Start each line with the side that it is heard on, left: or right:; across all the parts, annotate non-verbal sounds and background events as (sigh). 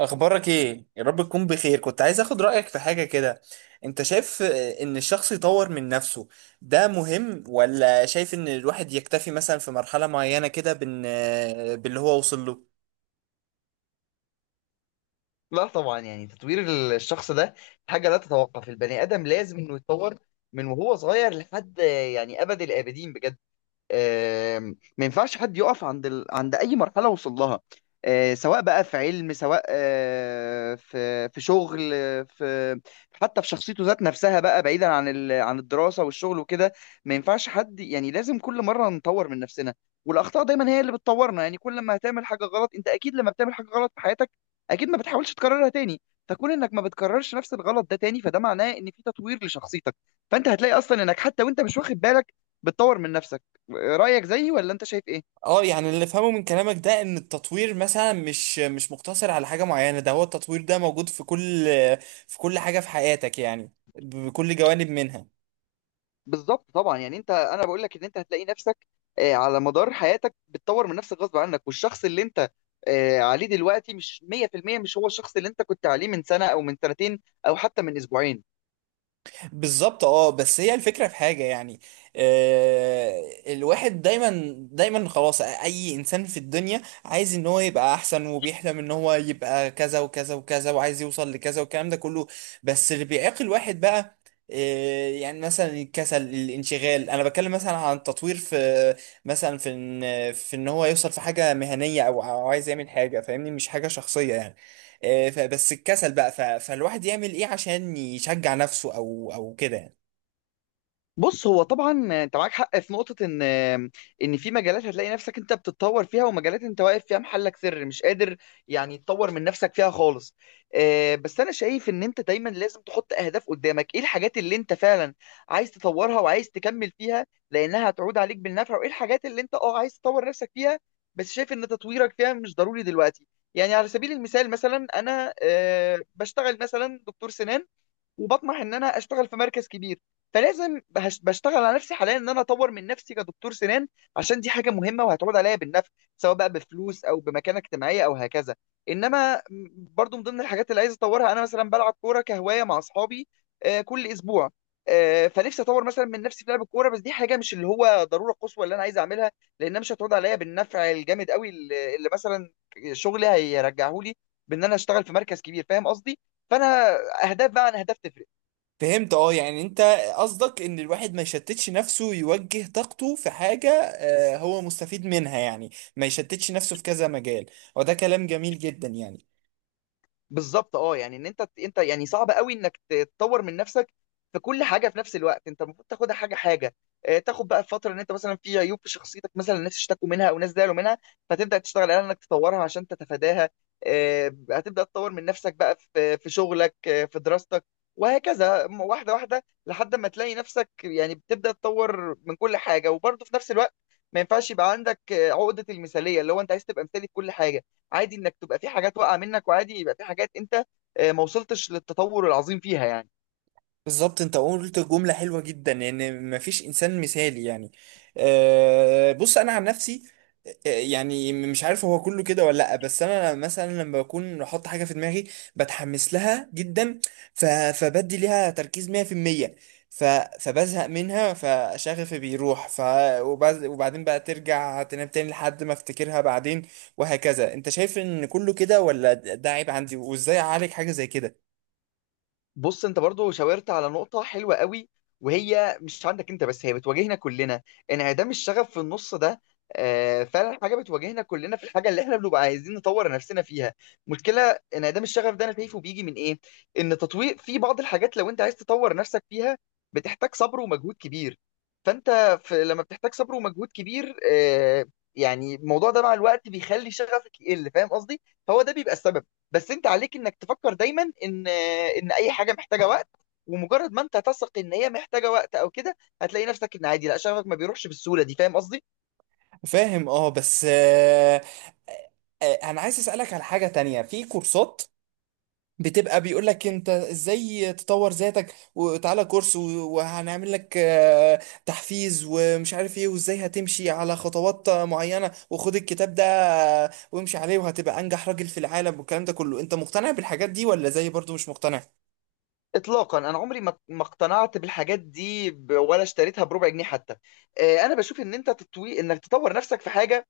right: اخبارك ايه؟ يا رب تكون بخير. كنت عايز اخد رايك في حاجه كده. انت شايف ان الشخص يطور من نفسه ده مهم ولا شايف ان الواحد يكتفي مثلا في مرحله معينه كده بان باللي هو وصل له؟
left: لا طبعا، يعني تطوير الشخص ده حاجة لا تتوقف. البني آدم لازم إنه يتطور من وهو صغير لحد يعني أبد الآبدين بجد. ما ينفعش حد يقف عند عند اي مرحله وصل لها. سواء بقى في علم، سواء في شغل، في حتى في شخصيته ذات نفسها، بقى بعيدا عن عن الدراسه والشغل وكده. ما ينفعش حد، يعني لازم كل مره نطور من نفسنا. والاخطاء دايما هي اللي بتطورنا. يعني كل ما هتعمل حاجه غلط، انت اكيد لما بتعمل حاجه غلط في حياتك اكيد ما بتحاولش تكررها تاني. فكون انك ما بتكررش نفس الغلط ده تاني، فده معناه ان في تطوير لشخصيتك. فانت هتلاقي اصلا انك حتى وانت مش واخد بالك بتطور من نفسك. رأيك زيي ولا انت شايف ايه؟
right: اه، يعني اللي فهمه من كلامك ده ان التطوير مثلا مش مقتصر على حاجه معينه، ده هو التطوير ده موجود في كل في كل حاجه في حياتك يعني بكل جوانب منها.
left: بالظبط، طبعا، يعني انت، انا بقول لك ان انت هتلاقي نفسك على مدار حياتك بتطور من نفسك غصب عنك. والشخص اللي انت عليه دلوقتي مش 100% مش هو الشخص اللي انت كنت عليه من سنة او من سنتين او حتى من اسبوعين.
right: بالظبط اه. بس هي الفكرة في حاجة يعني، الواحد دايما دايما خلاص، اي انسان في الدنيا عايز ان هو يبقى احسن، وبيحلم ان هو يبقى كذا وكذا وكذا وعايز يوصل لكذا والكلام ده كله. بس اللي بيعيق الواحد بقى يعني مثلا الكسل، الانشغال. انا بتكلم مثلا عن التطوير في، مثلا في ان، في ان هو يوصل في حاجة مهنية او عايز يعمل حاجة، فاهمني؟ مش حاجة شخصية يعني. فبس الكسل بقى، فالواحد يعمل ايه عشان يشجع نفسه او كده يعني؟
left: بص، هو طبعا انت معاك حق في نقطة، ان في مجالات هتلاقي نفسك انت بتتطور فيها، ومجالات انت واقف فيها محلك سر مش قادر يعني تطور من نفسك فيها خالص. بس انا شايف ان انت دايما لازم تحط اهداف قدامك، ايه الحاجات اللي انت فعلا عايز تطورها وعايز تكمل فيها لانها هتعود عليك بالنفع، وايه الحاجات اللي انت اه عايز تطور نفسك فيها بس شايف ان تطويرك فيها مش ضروري دلوقتي. يعني على سبيل المثال، مثلا انا بشتغل مثلا دكتور سنان وبطمح ان انا اشتغل في مركز كبير. فلازم بشتغل على نفسي حاليا ان انا اطور من نفسي كدكتور سنان، عشان دي حاجه مهمه وهتعود عليا بالنفع، سواء بقى بفلوس او بمكانه اجتماعيه او هكذا. انما برضو من ضمن الحاجات اللي عايز اطورها، انا مثلا بلعب كوره كهوايه مع اصحابي كل اسبوع. فنفسي اطور مثلا من نفسي في لعب الكوره، بس دي حاجه مش اللي هو ضروره قصوى اللي انا عايز اعملها، لانها مش هتعود عليا بالنفع الجامد قوي اللي مثلا شغلي هيرجعه لي بان انا اشتغل في مركز كبير، فاهم قصدي؟ فانا، اهداف بقى عن اهداف تفرق.
right: فهمت، اه. يعني انت قصدك ان الواحد ما يشتتش نفسه، يوجه طاقته في حاجة هو مستفيد منها يعني، ما يشتتش نفسه في كذا مجال. وده كلام جميل جدا يعني.
left: بالظبط، اه يعني ان انت يعني صعب قوي انك تطور من نفسك في كل حاجه في نفس الوقت. انت المفروض تاخدها حاجه حاجه. تاخد بقى الفتره ان انت مثلا في عيوب في شخصيتك، مثلا الناس اشتكوا منها او ناس زعلوا منها، فتبدا تشتغل على انك تطورها عشان تتفاداها. هتبدا تطور من نفسك بقى في شغلك، في دراستك، وهكذا واحده واحده، لحد ما تلاقي نفسك يعني بتبدا تطور من كل حاجه وبرضه في نفس الوقت. ما ينفعش يبقى عندك عقده المثاليه اللي هو انت عايز تبقى مثالي في كل حاجه. عادي انك تبقى في حاجات واقعه منك، وعادي يبقى في حاجات انت ما وصلتش للتطور العظيم فيها يعني.
right: بالظبط. انت قلت جملة حلوة جدا يعني مفيش انسان مثالي يعني. أه، بص انا عن نفسي، يعني مش عارف هو كله كده ولا لا، بس انا مثلا لما بكون احط حاجة في دماغي بتحمس لها جدا. فبدي ليها تركيز 100%. ف... فبزهق منها، فشغفي بيروح. وبعدين بقى ترجع تنام تاني لحد ما افتكرها بعدين وهكذا. انت شايف ان كله كده ولا ده عيب عندي؟ وازاي اعالج حاجة زي كده؟
left: بص، انت برضو شاورت على نقطة حلوة قوي، وهي مش عندك انت بس، هي بتواجهنا كلنا. انعدام الشغف في النص ده فعلا حاجة بتواجهنا كلنا في الحاجة اللي احنا بنبقى عايزين نطور نفسنا فيها. مشكلة انعدام الشغف ده، انا شايفه بيجي من ايه؟ ان تطوير في بعض الحاجات لو انت عايز تطور نفسك فيها بتحتاج صبر ومجهود كبير. فانت في لما بتحتاج صبر ومجهود كبير يعني الموضوع ده مع الوقت بيخلي شغفك يقل، فاهم قصدي؟ فهو ده بيبقى السبب. بس انت عليك انك تفكر دايما ان اي حاجه محتاجه وقت، ومجرد ما انت تثق ان هي محتاجه وقت او كده هتلاقي نفسك ان عادي، لا شغفك ما بيروحش بالسهوله دي، فاهم قصدي؟
right: فاهم، اه. بس انا عايز اسالك على حاجه تانية. في كورسات بتبقى بيقول لك انت ازاي تطور ذاتك، وتعالى كورس وهنعمل لك تحفيز ومش عارف ايه، وازاي هتمشي على خطوات معينه، وخد الكتاب ده وامشي عليه وهتبقى انجح راجل في العالم والكلام ده كله. انت مقتنع بالحاجات دي ولا زي برضو مش مقتنع؟
left: اطلاقا، انا عمري ما اقتنعت بالحاجات دي ولا اشتريتها بربع جنيه حتى. انا بشوف ان انت تطوي انك تطور نفسك في حاجه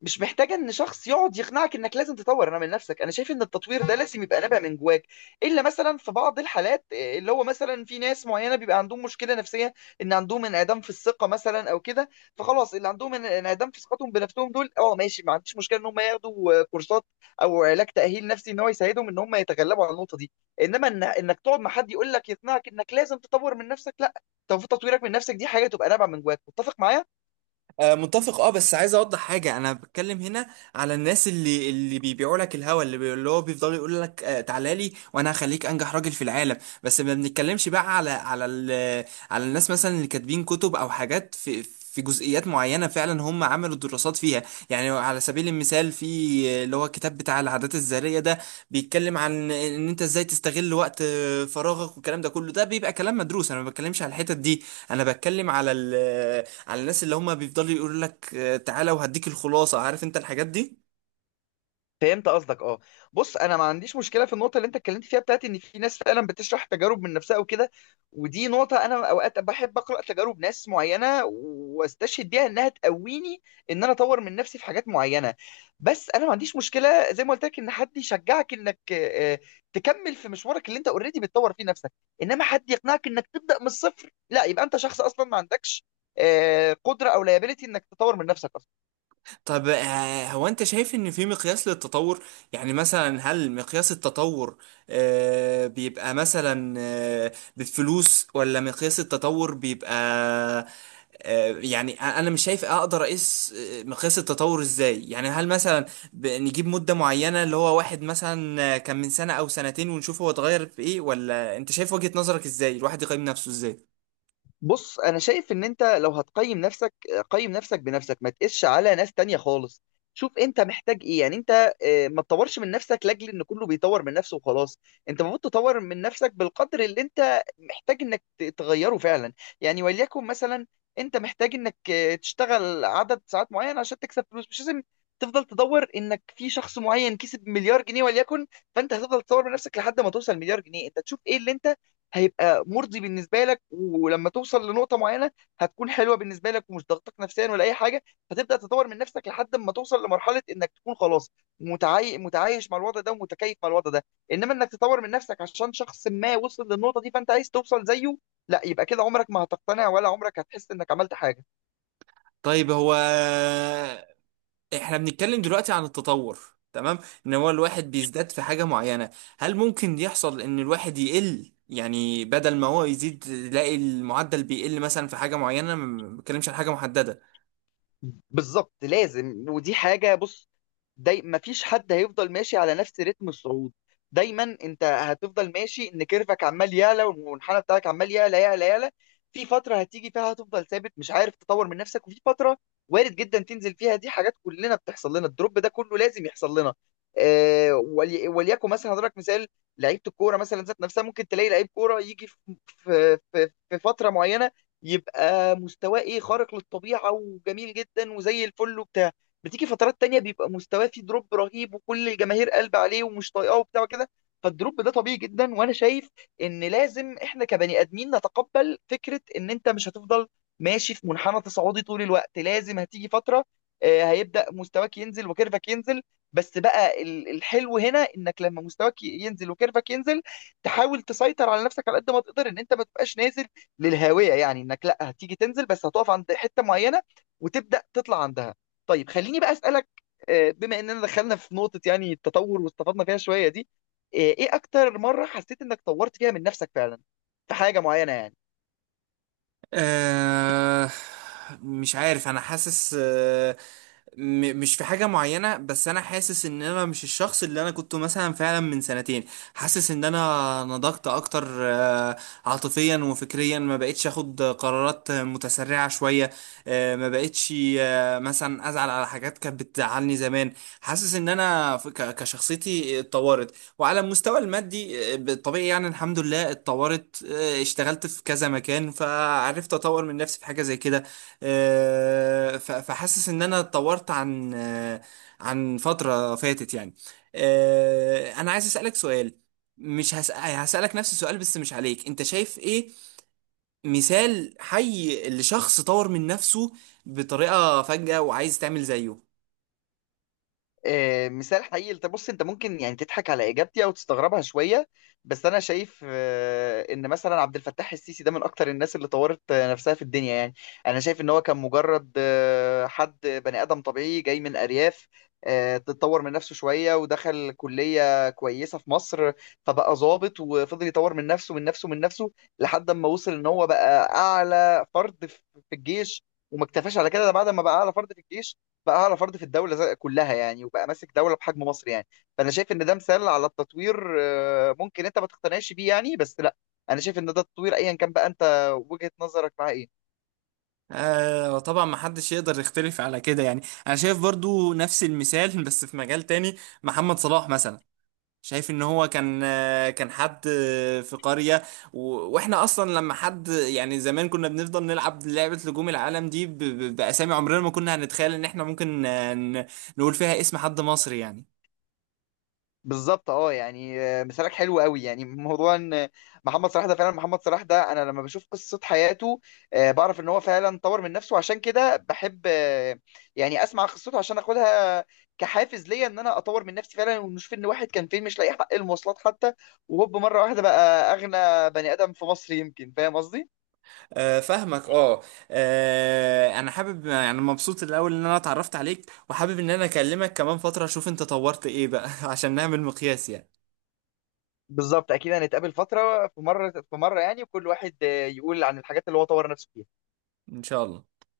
left: مش محتاجه ان شخص يقعد يقنعك انك لازم تطور انا من نفسك. انا شايف ان التطوير ده لازم يبقى نابع من جواك. الا مثلا في بعض الحالات اللي هو مثلا في ناس معينه بيبقى عندهم مشكله نفسيه ان عندهم انعدام في الثقه مثلا او كده. فخلاص اللي عندهم انعدام في ثقتهم بنفسهم دول، اه ماشي، ما عنديش مشكله ان هم ياخدوا كورسات او علاج تاهيل نفسي ان هو يساعدهم ان هم يتغلبوا على النقطه دي. انما إن انك تقعد مع حد يقول لك يقنعك انك لازم تطور من نفسك، لا. طب تطويرك من نفسك دي حاجه تبقى نابعه من جواك، متفق معايا؟
right: متفق، اه. بس عايز اوضح حاجه، انا بتكلم هنا على الناس اللي بيبيعوا لك الهوا، اللي هو بيفضلوا يقول لك تعالى لي وانا هخليك انجح راجل في العالم. بس ما بنتكلمش بقى على الناس مثلا اللي كاتبين كتب او حاجات في في جزئيات معينه فعلا هم عملوا دراسات فيها. يعني على سبيل المثال، في اللي هو الكتاب بتاع العادات الذريه ده، بيتكلم عن ان انت ازاي تستغل وقت فراغك والكلام ده كله، ده بيبقى كلام مدروس، انا ما بتكلمش على الحتت دي. انا بتكلم على الناس اللي هم بيفضلوا يقولوا لك تعالى وهديك الخلاصة، عارف انت الحاجات دي؟
left: فهمت قصدك، اه. بص، انا ما عنديش مشكله في النقطه اللي انت اتكلمت فيها، بتاعت ان في ناس فعلا بتشرح تجارب من نفسها وكده. ودي نقطه انا اوقات بحب اقرا تجارب ناس معينه واستشهد بيها انها تقويني ان انا اطور من نفسي في حاجات معينه. بس انا ما عنديش مشكله زي ما قلت لك ان حد يشجعك انك تكمل في مشوارك اللي انت اوريدي بتطور فيه نفسك. انما حد يقنعك انك تبدا من الصفر لا، يبقى انت شخص اصلا ما عندكش قدره او لايبيليتي انك تطور من نفسك اصلا.
right: طب هو انت شايف ان في مقياس للتطور؟ يعني مثلا هل مقياس التطور بيبقى مثلا بالفلوس، ولا مقياس التطور بيبقى يعني، انا مش شايف اقدر اقيس مقياس التطور ازاي؟ يعني هل مثلا نجيب مدة معينة اللي هو واحد مثلا كان من سنة او سنتين ونشوف هو اتغير في ايه؟ ولا انت شايف وجهة نظرك ازاي، الواحد يقيم نفسه ازاي؟
left: بص، انا شايف ان انت لو هتقيم نفسك، قيم نفسك بنفسك، ما تقيسش على ناس تانية خالص. شوف انت محتاج ايه، يعني انت ما تطورش من نفسك لاجل ان كله بيطور من نفسه وخلاص. انت المفروض تطور من نفسك بالقدر اللي انت محتاج انك تغيره فعلا. يعني وليكن مثلا انت محتاج انك تشتغل عدد ساعات معين عشان تكسب فلوس، مش لازم تفضل تدور انك في شخص معين كسب مليار جنيه وليكن. فانت هتفضل تطور من نفسك لحد ما توصل مليار جنيه؟ انت تشوف ايه اللي انت هيبقى مرضي بالنسبه لك، ولما توصل لنقطه معينه هتكون حلوه بالنسبه لك ومش ضغطك نفسيا ولا اي حاجه، فتبدا تطور من نفسك لحد ما توصل لمرحله انك تكون خلاص متعايش مع الوضع ده ومتكيف مع الوضع ده. انما انك تطور من نفسك عشان شخص ما وصل للنقطه دي فانت عايز توصل زيه، لا. يبقى كده عمرك ما هتقتنع ولا عمرك هتحس انك عملت حاجه.
right: طيب، هو احنا بنتكلم دلوقتي عن التطور، تمام، ان هو الواحد بيزداد في حاجة معينة، هل ممكن يحصل ان الواحد يقل؟ يعني بدل ما هو يزيد يلاقي المعدل بيقل مثلا في حاجة معينة. ما بتكلمش عن حاجة محددة.
left: بالظبط، لازم. ودي حاجه، بص، داي مفيش حد هيفضل ماشي على نفس رتم الصعود. دايما انت هتفضل ماشي ان كيرفك عمال يعلى، والمنحنى بتاعك عمال يعلى يعلى يعلى. في فترة هتيجي فيها هتفضل ثابت مش عارف تطور من نفسك، وفي فترة وارد جدا تنزل فيها. دي حاجات كلنا بتحصل لنا، الدروب ده كله لازم يحصل لنا. آه وليكن مثلا هضرب مثال لعيبة الكورة مثلا ذات نفسها. ممكن تلاقي لعيب كورة يجي في في فترة معينة يبقى مستواه ايه، خارق للطبيعة وجميل جدا وزي الفل وبتاع. بتيجي فترات تانية بيبقى مستواه فيه دروب رهيب وكل الجماهير قلب عليه ومش طايقاه وبتاع كده. فالدروب ده طبيعي جدا. وانا شايف ان لازم احنا كبني ادمين نتقبل فكرة ان انت مش هتفضل ماشي في منحنى تصاعدي طول الوقت، لازم هتيجي فترة هيبدأ مستواك ينزل وكيرفك ينزل. بس بقى الحلو هنا انك لما مستواك ينزل وكيرفك ينزل تحاول تسيطر على نفسك على قد ما تقدر ان انت ما تبقاش نازل للهاوية. يعني انك لا هتيجي تنزل، بس هتقف عند حتة معينة وتبدأ تطلع عندها. طيب، خليني بقى اسالك، بما اننا دخلنا في نقطه يعني التطور واستفدنا فيها شويه دي، ايه اكتر مره حسيت انك طورت فيها من نفسك فعلا في حاجه معينه يعني؟
right: آه مش عارف، انا حاسس مش في حاجة معينة، بس أنا حاسس إن أنا مش الشخص اللي أنا كنت مثلا فعلا من سنتين. حاسس إن أنا نضجت أكتر عاطفيا وفكريا، ما بقتش أخد قرارات متسرعة شوية. ما بقتش مثلا أزعل على حاجات كانت بتزعلني زمان. حاسس إن أنا كشخصيتي اتطورت. وعلى المستوى المادي بالطبيعي يعني الحمد لله اتطورت. اشتغلت في كذا مكان فعرفت أطور من نفسي في حاجة زي كده. فحاسس ان انا اتطورت عن عن فترة فاتت يعني. انا عايز اسألك سؤال. مش هسألك نفس السؤال بس مش عليك، انت شايف ايه مثال حي لشخص طور من نفسه بطريقة فجأة وعايز تعمل زيه؟
left: مثال حقيقي؟ انت بص، انت ممكن يعني تضحك على اجابتي او تستغربها شويه، بس انا شايف ان مثلا عبد الفتاح السيسي ده من اكتر الناس اللي طورت نفسها في الدنيا يعني. انا شايف ان هو كان مجرد حد بني ادم طبيعي جاي من ارياف. تطور من نفسه شويه ودخل كليه كويسه في مصر، فبقى ضابط وفضل يطور من نفسه من نفسه من نفسه لحد ما وصل ان هو بقى اعلى فرد في الجيش. وما اكتفاش على كده، ده بعد ما بقى اعلى فرد في الجيش بقى اعلى فرد في الدوله كلها يعني، وبقى ماسك دوله بحجم مصر يعني. فانا شايف ان ده مثال على التطوير. ممكن انت ما تقتنعش بيه يعني، بس لا، انا شايف ان ده التطوير ايا كان بقى انت وجهه نظرك معاه ايه.
right: آه طبعا، ما حدش يقدر يختلف على كده يعني. انا شايف برضو نفس المثال (laughs) بس في مجال تاني. محمد صلاح مثلا، شايف ان هو كان حد في قرية، واحنا اصلا لما حد يعني زمان كنا بنفضل نلعب لعبة نجوم العالم دي باسامي، عمرنا ما كنا هنتخيل ان احنا ممكن نقول فيها اسم حد مصري يعني.
left: بالظبط، اه يعني مثالك حلو قوي. يعني موضوع ان محمد صلاح ده، فعلا محمد صلاح ده انا لما بشوف قصة حياته بعرف ان هو فعلا طور من نفسه. عشان كده بحب يعني اسمع قصته عشان اخدها كحافز ليا ان انا اطور من نفسي فعلا، ونشوف ان واحد كان فين مش لاقي حق المواصلات حتى، وهوب مرة واحدة بقى اغنى بني ادم في مصر يمكن، فاهم قصدي؟
right: آه، فاهمك اه. انا حابب يعني، مبسوط الاول ان انا اتعرفت عليك، وحابب ان انا اكلمك كمان فترة اشوف انت طورت ايه بقى (laughs) عشان نعمل مقياس يعني.
left: بالظبط، اكيد هنتقابل فترة في مرة في مرة يعني، وكل واحد يقول عن الحاجات اللي هو طور نفسه فيها.
right: ان شاء الله.